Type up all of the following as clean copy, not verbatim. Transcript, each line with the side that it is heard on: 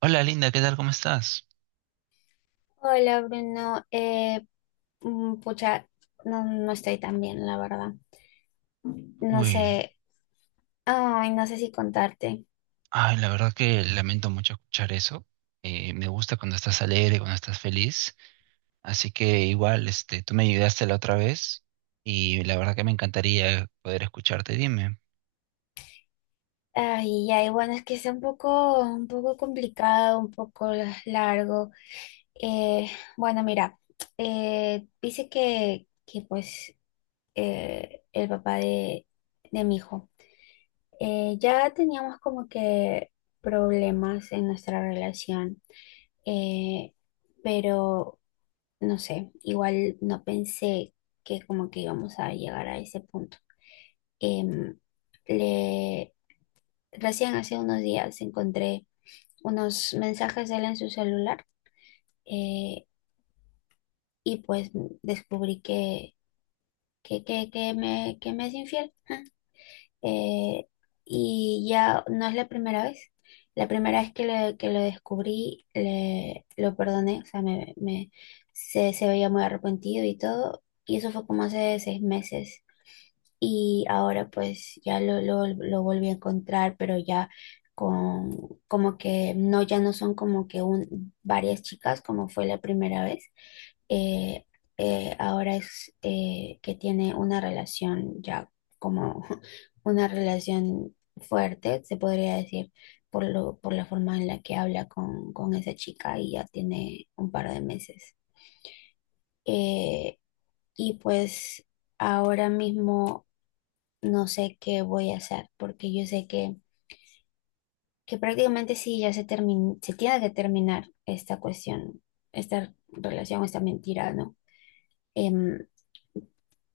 right: Hola Linda, ¿qué tal? ¿Cómo estás?
left: Hola Bruno, pucha, no, no estoy tan bien, la verdad. No
right: Uy,
left: sé, ay, no sé si contarte.
right: ay, la verdad que lamento mucho escuchar eso. Me gusta cuando estás alegre, cuando estás feliz. Así que igual, este, tú me ayudaste la otra vez y la verdad que me encantaría poder escucharte. Dime.
left: Ay, ya, y bueno, es que está un poco complicado, un poco largo. Eh, bueno, mira, dice que pues el papá de mi hijo, ya teníamos como que problemas en nuestra relación. Eh, pero no sé, igual no pensé que como que íbamos a llegar a ese punto. Em, le, recién hace unos días encontré unos mensajes de él en su celular, eh, y pues descubrí que me es infiel. Eh, y ya no es la primera vez. La primera vez que lo descubrí, lo perdoné, o sea, se veía muy arrepentido y todo. Y eso fue como hace 6 meses. Y ahora pues ya lo volví a encontrar, pero ya con como que no, ya no son como que varias chicas como fue la primera vez. Eh, ahora es que tiene una relación ya como una relación fuerte, se podría decir, por la forma en la que habla con esa chica y ya tiene un par de meses. Eh, y pues ahora mismo no sé qué voy a hacer, porque yo sé que prácticamente sí, ya se tiene que terminar esta cuestión, esta relación, esta mentira, ¿no? Em,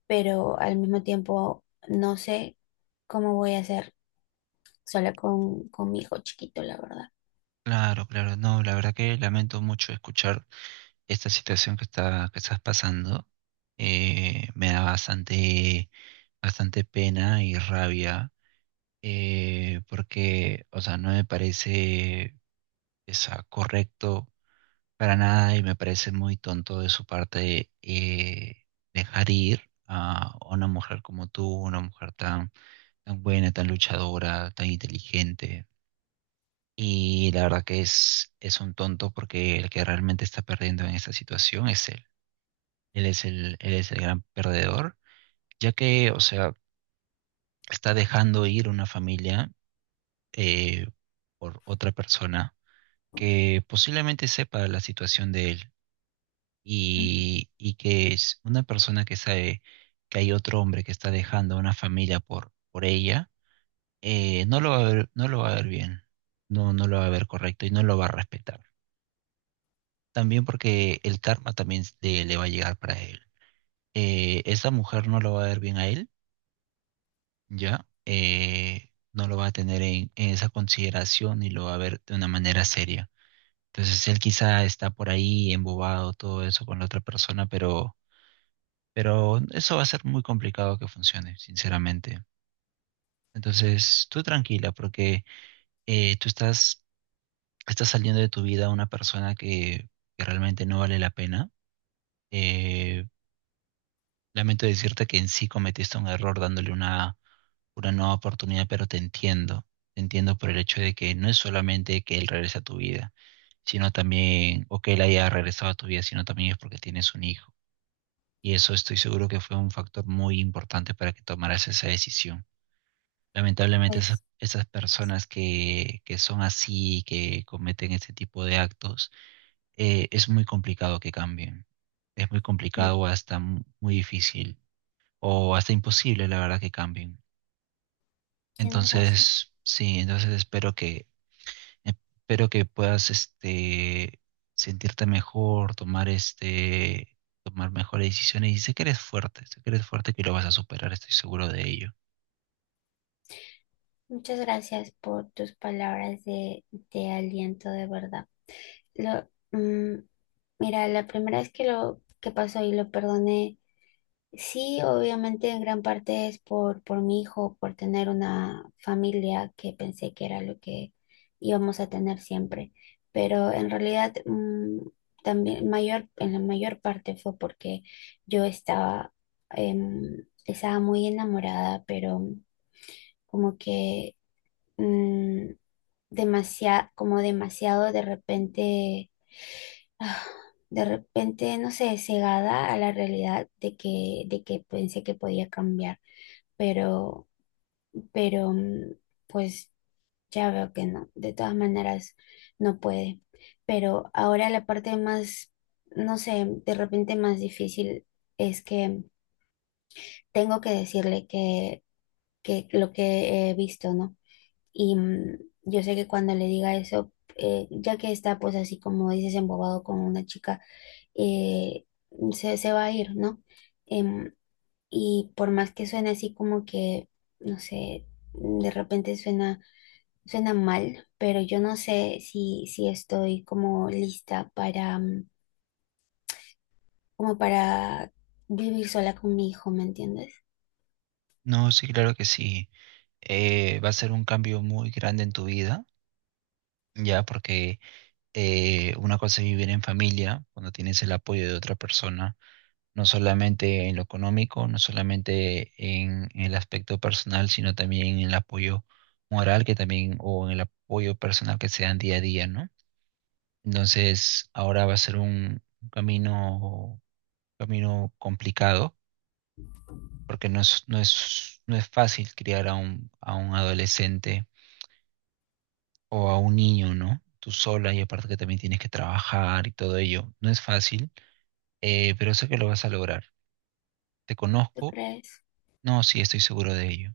left: pero al mismo tiempo no sé cómo voy a hacer sola con mi hijo chiquito, la verdad.
right: Claro, claro, no, la verdad que lamento mucho escuchar esta situación que estás pasando. Me da bastante, bastante pena y rabia, porque, o sea, no me parece, o sea, correcto. Para nada, y me parece muy tonto de su parte, dejar ir a una mujer como tú, una mujer tan, tan buena, tan luchadora, tan inteligente. Y la verdad que es un tonto porque el que realmente está perdiendo en esta situación es él. Él él es el gran perdedor, ya que, o sea, está dejando ir una familia, eh, por otra persona que posiblemente sepa la situación de él
left: Mm,
right: y que es una persona que sabe que hay otro hombre que está dejando a una familia por ella. No lo va a ver, no lo va a ver bien, no, no lo va a ver correcto y no lo va a respetar. También porque el karma también le va a llegar para él. Esa mujer no lo va a ver bien a él, ¿ya? No lo va a tener en esa consideración y lo va a ver de una manera seria. Entonces él quizá está por ahí embobado, todo eso con la otra persona, pero eso va a ser muy complicado que funcione, sinceramente. Entonces, tú tranquila, porque, tú estás, estás saliendo de tu vida una persona que realmente no vale la pena. Eh, Lamento decirte que en sí cometiste un error dándole una nueva oportunidad, pero te entiendo. Te entiendo por el hecho de que no es solamente que él regrese a tu vida, sino también, o que él haya regresado a tu vida, sino también es porque tienes un hijo. Y eso estoy seguro que fue un factor muy importante para que tomaras esa decisión. Lamentablemente esas,
left: Pues
right: esas personas que son así, que cometen este tipo de actos, es muy complicado que cambien. Es muy
left: mm,
right: complicado o hasta muy difícil o hasta imposible, la verdad, que cambien.
left: tienes razón.
right: Entonces, sí, entonces espero que puedas, este, sentirte mejor, tomar, este, tomar mejores decisiones, y sé que eres fuerte, sé que eres fuerte que lo vas a superar, estoy seguro de ello.
left: Muchas gracias por tus palabras de aliento, de verdad. Lo, mm, mira, la primera vez que lo que pasó y lo perdoné. Sí, obviamente en gran parte es por mi hijo, por tener una familia que pensé que era lo que íbamos a tener siempre. Pero en realidad también mayor, en la mayor parte fue porque yo estaba muy enamorada, pero como que mm, demasiado, como demasiado de repente, ah, de repente, no sé, cegada a la realidad de que pensé que podía cambiar, pero, pero pues ya veo que no, de todas maneras no puede. Pero ahora la parte más, no sé, de repente más difícil es que tengo que decirle que lo que he visto, ¿no? Y yo sé que cuando le diga eso, ya que está pues así como dices, embobado con una chica, eh, se va a ir, ¿no? Em, Y por más que suene así como que, no sé, de repente suena, suena mal, pero yo no sé si estoy como lista para, como para vivir sola con mi hijo, ¿me entiendes?
right: No, sí, claro que sí. Va a ser un cambio muy grande en tu vida, ya, porque, una cosa es vivir en familia, cuando tienes el apoyo de otra persona, no solamente en lo económico, no solamente en el aspecto personal, sino también en el apoyo moral que también, o en el apoyo personal que se dan día a día, ¿no? Entonces, ahora va a ser un camino, camino complicado, porque no es fácil criar a a un adolescente o a un niño, ¿no? Tú sola, y aparte que también tienes que trabajar y todo ello. No es fácil, pero sé que lo vas a lograr. Te
left: ¿Tú
right: conozco,
left: crees?
right: no, sí, estoy seguro de ello.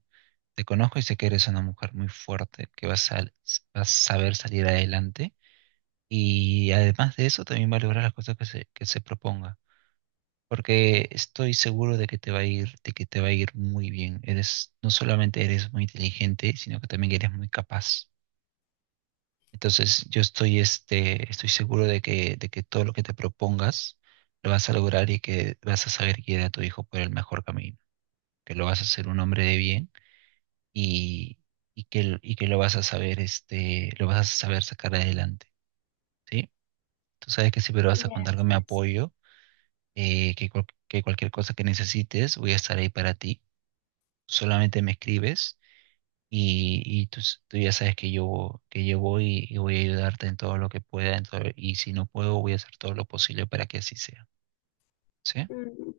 right: Te conozco y sé que eres una mujer muy fuerte, que vas a saber salir adelante, y además de eso también va a lograr las cosas que se proponga. Porque estoy seguro de que te va a ir, de que te va a ir muy bien. Eres, no solamente eres muy inteligente, sino que también eres muy capaz. Entonces, yo estoy, este, estoy seguro de que todo lo que te propongas lo vas a lograr, y que vas a saber guiar a tu hijo por el mejor camino, que lo vas a hacer un hombre de bien y, y que lo vas a saber, este, lo vas a saber sacar adelante, ¿sí? Tú sabes que siempre vas a contar con mi
left: Gracias.
right: apoyo, que cualquier cosa que necesites voy a estar ahí para ti. Solamente me escribes. Y tú, tú ya sabes que yo voy y voy a ayudarte en todo lo que pueda, y si no puedo, voy a hacer todo lo posible para que así sea. ¿Sí?
left: Mm,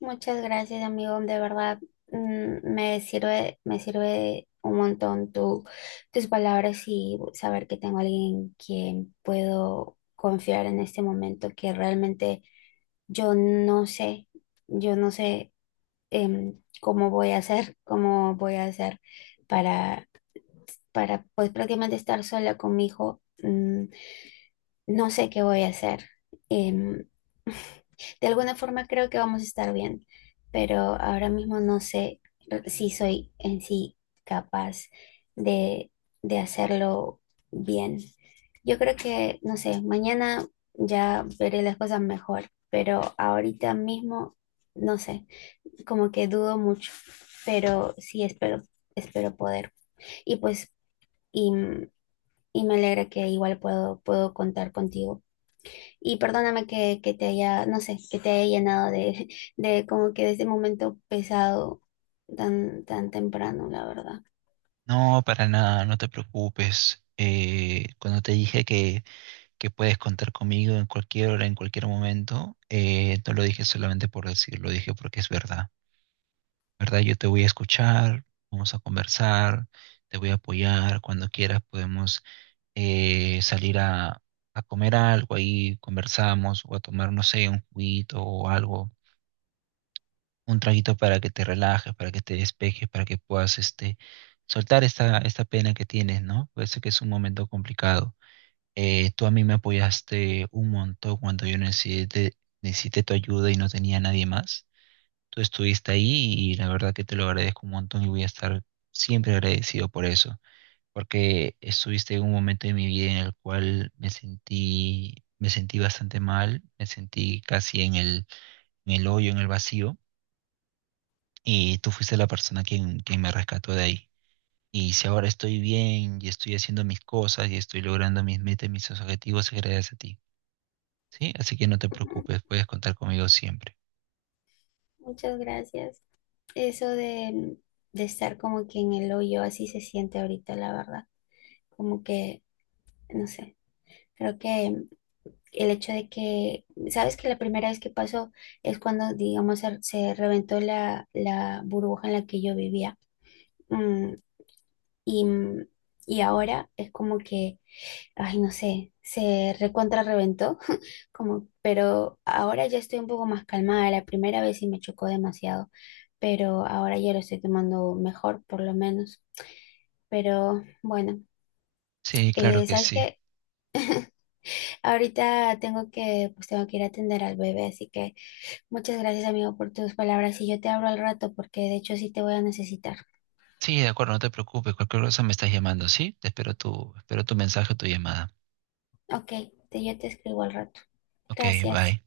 left: Muchas gracias, amigo. De verdad, me sirve un montón tus palabras y saber que tengo a alguien que puedo confiar en este momento que realmente. Yo no sé, yo no sé cómo voy a hacer, cómo voy a hacer para, para pues prácticamente estar sola con mi hijo. No sé qué voy a hacer. Em, de alguna forma creo que vamos a estar bien, pero ahora mismo no sé si soy en sí capaz de, de hacerlo bien. Yo creo que, no sé, mañana ya veré las cosas mejor, pero ahorita mismo no sé. Como que dudo mucho, pero sí espero, espero poder. Y pues, y, y me alegra que igual puedo contar contigo. Y perdóname que te haya, no sé, que te haya llenado de, de como que de ese momento pesado tan, tan temprano, la verdad.
right: No, para nada, no te preocupes. Cuando te dije que puedes contar conmigo en cualquier hora, en cualquier momento, no lo dije solamente por decir, lo dije porque es verdad. ¿Verdad? Yo te voy a escuchar, vamos a conversar, te voy a apoyar, cuando quieras podemos, salir a comer algo, ahí conversamos, o a tomar, no sé, un juguito o algo, un traguito para que te relajes, para que te despejes, para que puedas, este, soltar esta, esta pena que tienes, ¿no? Puede ser que es un momento complicado. Tú a mí me apoyaste un montón cuando yo necesité, necesité tu ayuda y no tenía nadie más. Tú estuviste ahí y la verdad que te lo agradezco un montón, y voy a estar siempre agradecido por eso, porque estuviste en un momento de mi vida en el cual me sentí bastante mal, me sentí casi en el hoyo, en el vacío, y tú fuiste la persona quien, quien me rescató de ahí. Y si ahora estoy bien y estoy haciendo mis cosas y estoy logrando mis metas y mis objetivos, es gracias a ti, ¿sí? Así que no te
left: Ujú.
right: preocupes, puedes contar conmigo siempre.
left: Muchas gracias. Eso de estar como que en el hoyo, así se siente ahorita, la verdad. Como que, no sé, creo que el hecho de que, sabes que la primera vez que pasó es cuando, digamos, se reventó la burbuja en la que yo vivía. Mm, y, mm, y ahora es como que, ay, no sé, se recontra reventó, como, pero ahora ya estoy un poco más calmada. La primera vez sí me chocó demasiado, pero ahora ya lo estoy tomando mejor, por lo menos. Pero bueno,
right: Sí, claro que
left: ¿sabes
right: sí.
left: qué? Ahorita pues tengo que ir a atender al bebé, así que... Muchas gracias, amigo, por tus palabras. Y yo te hablo al rato, porque de hecho sí te voy a necesitar.
right: Sí, de acuerdo, no te preocupes, cualquier cosa me estás llamando, ¿sí? Espero tu mensaje o tu llamada.
left: Ok, yo te escribo al rato.
right: Ok,
left: Gracias.
right: bye.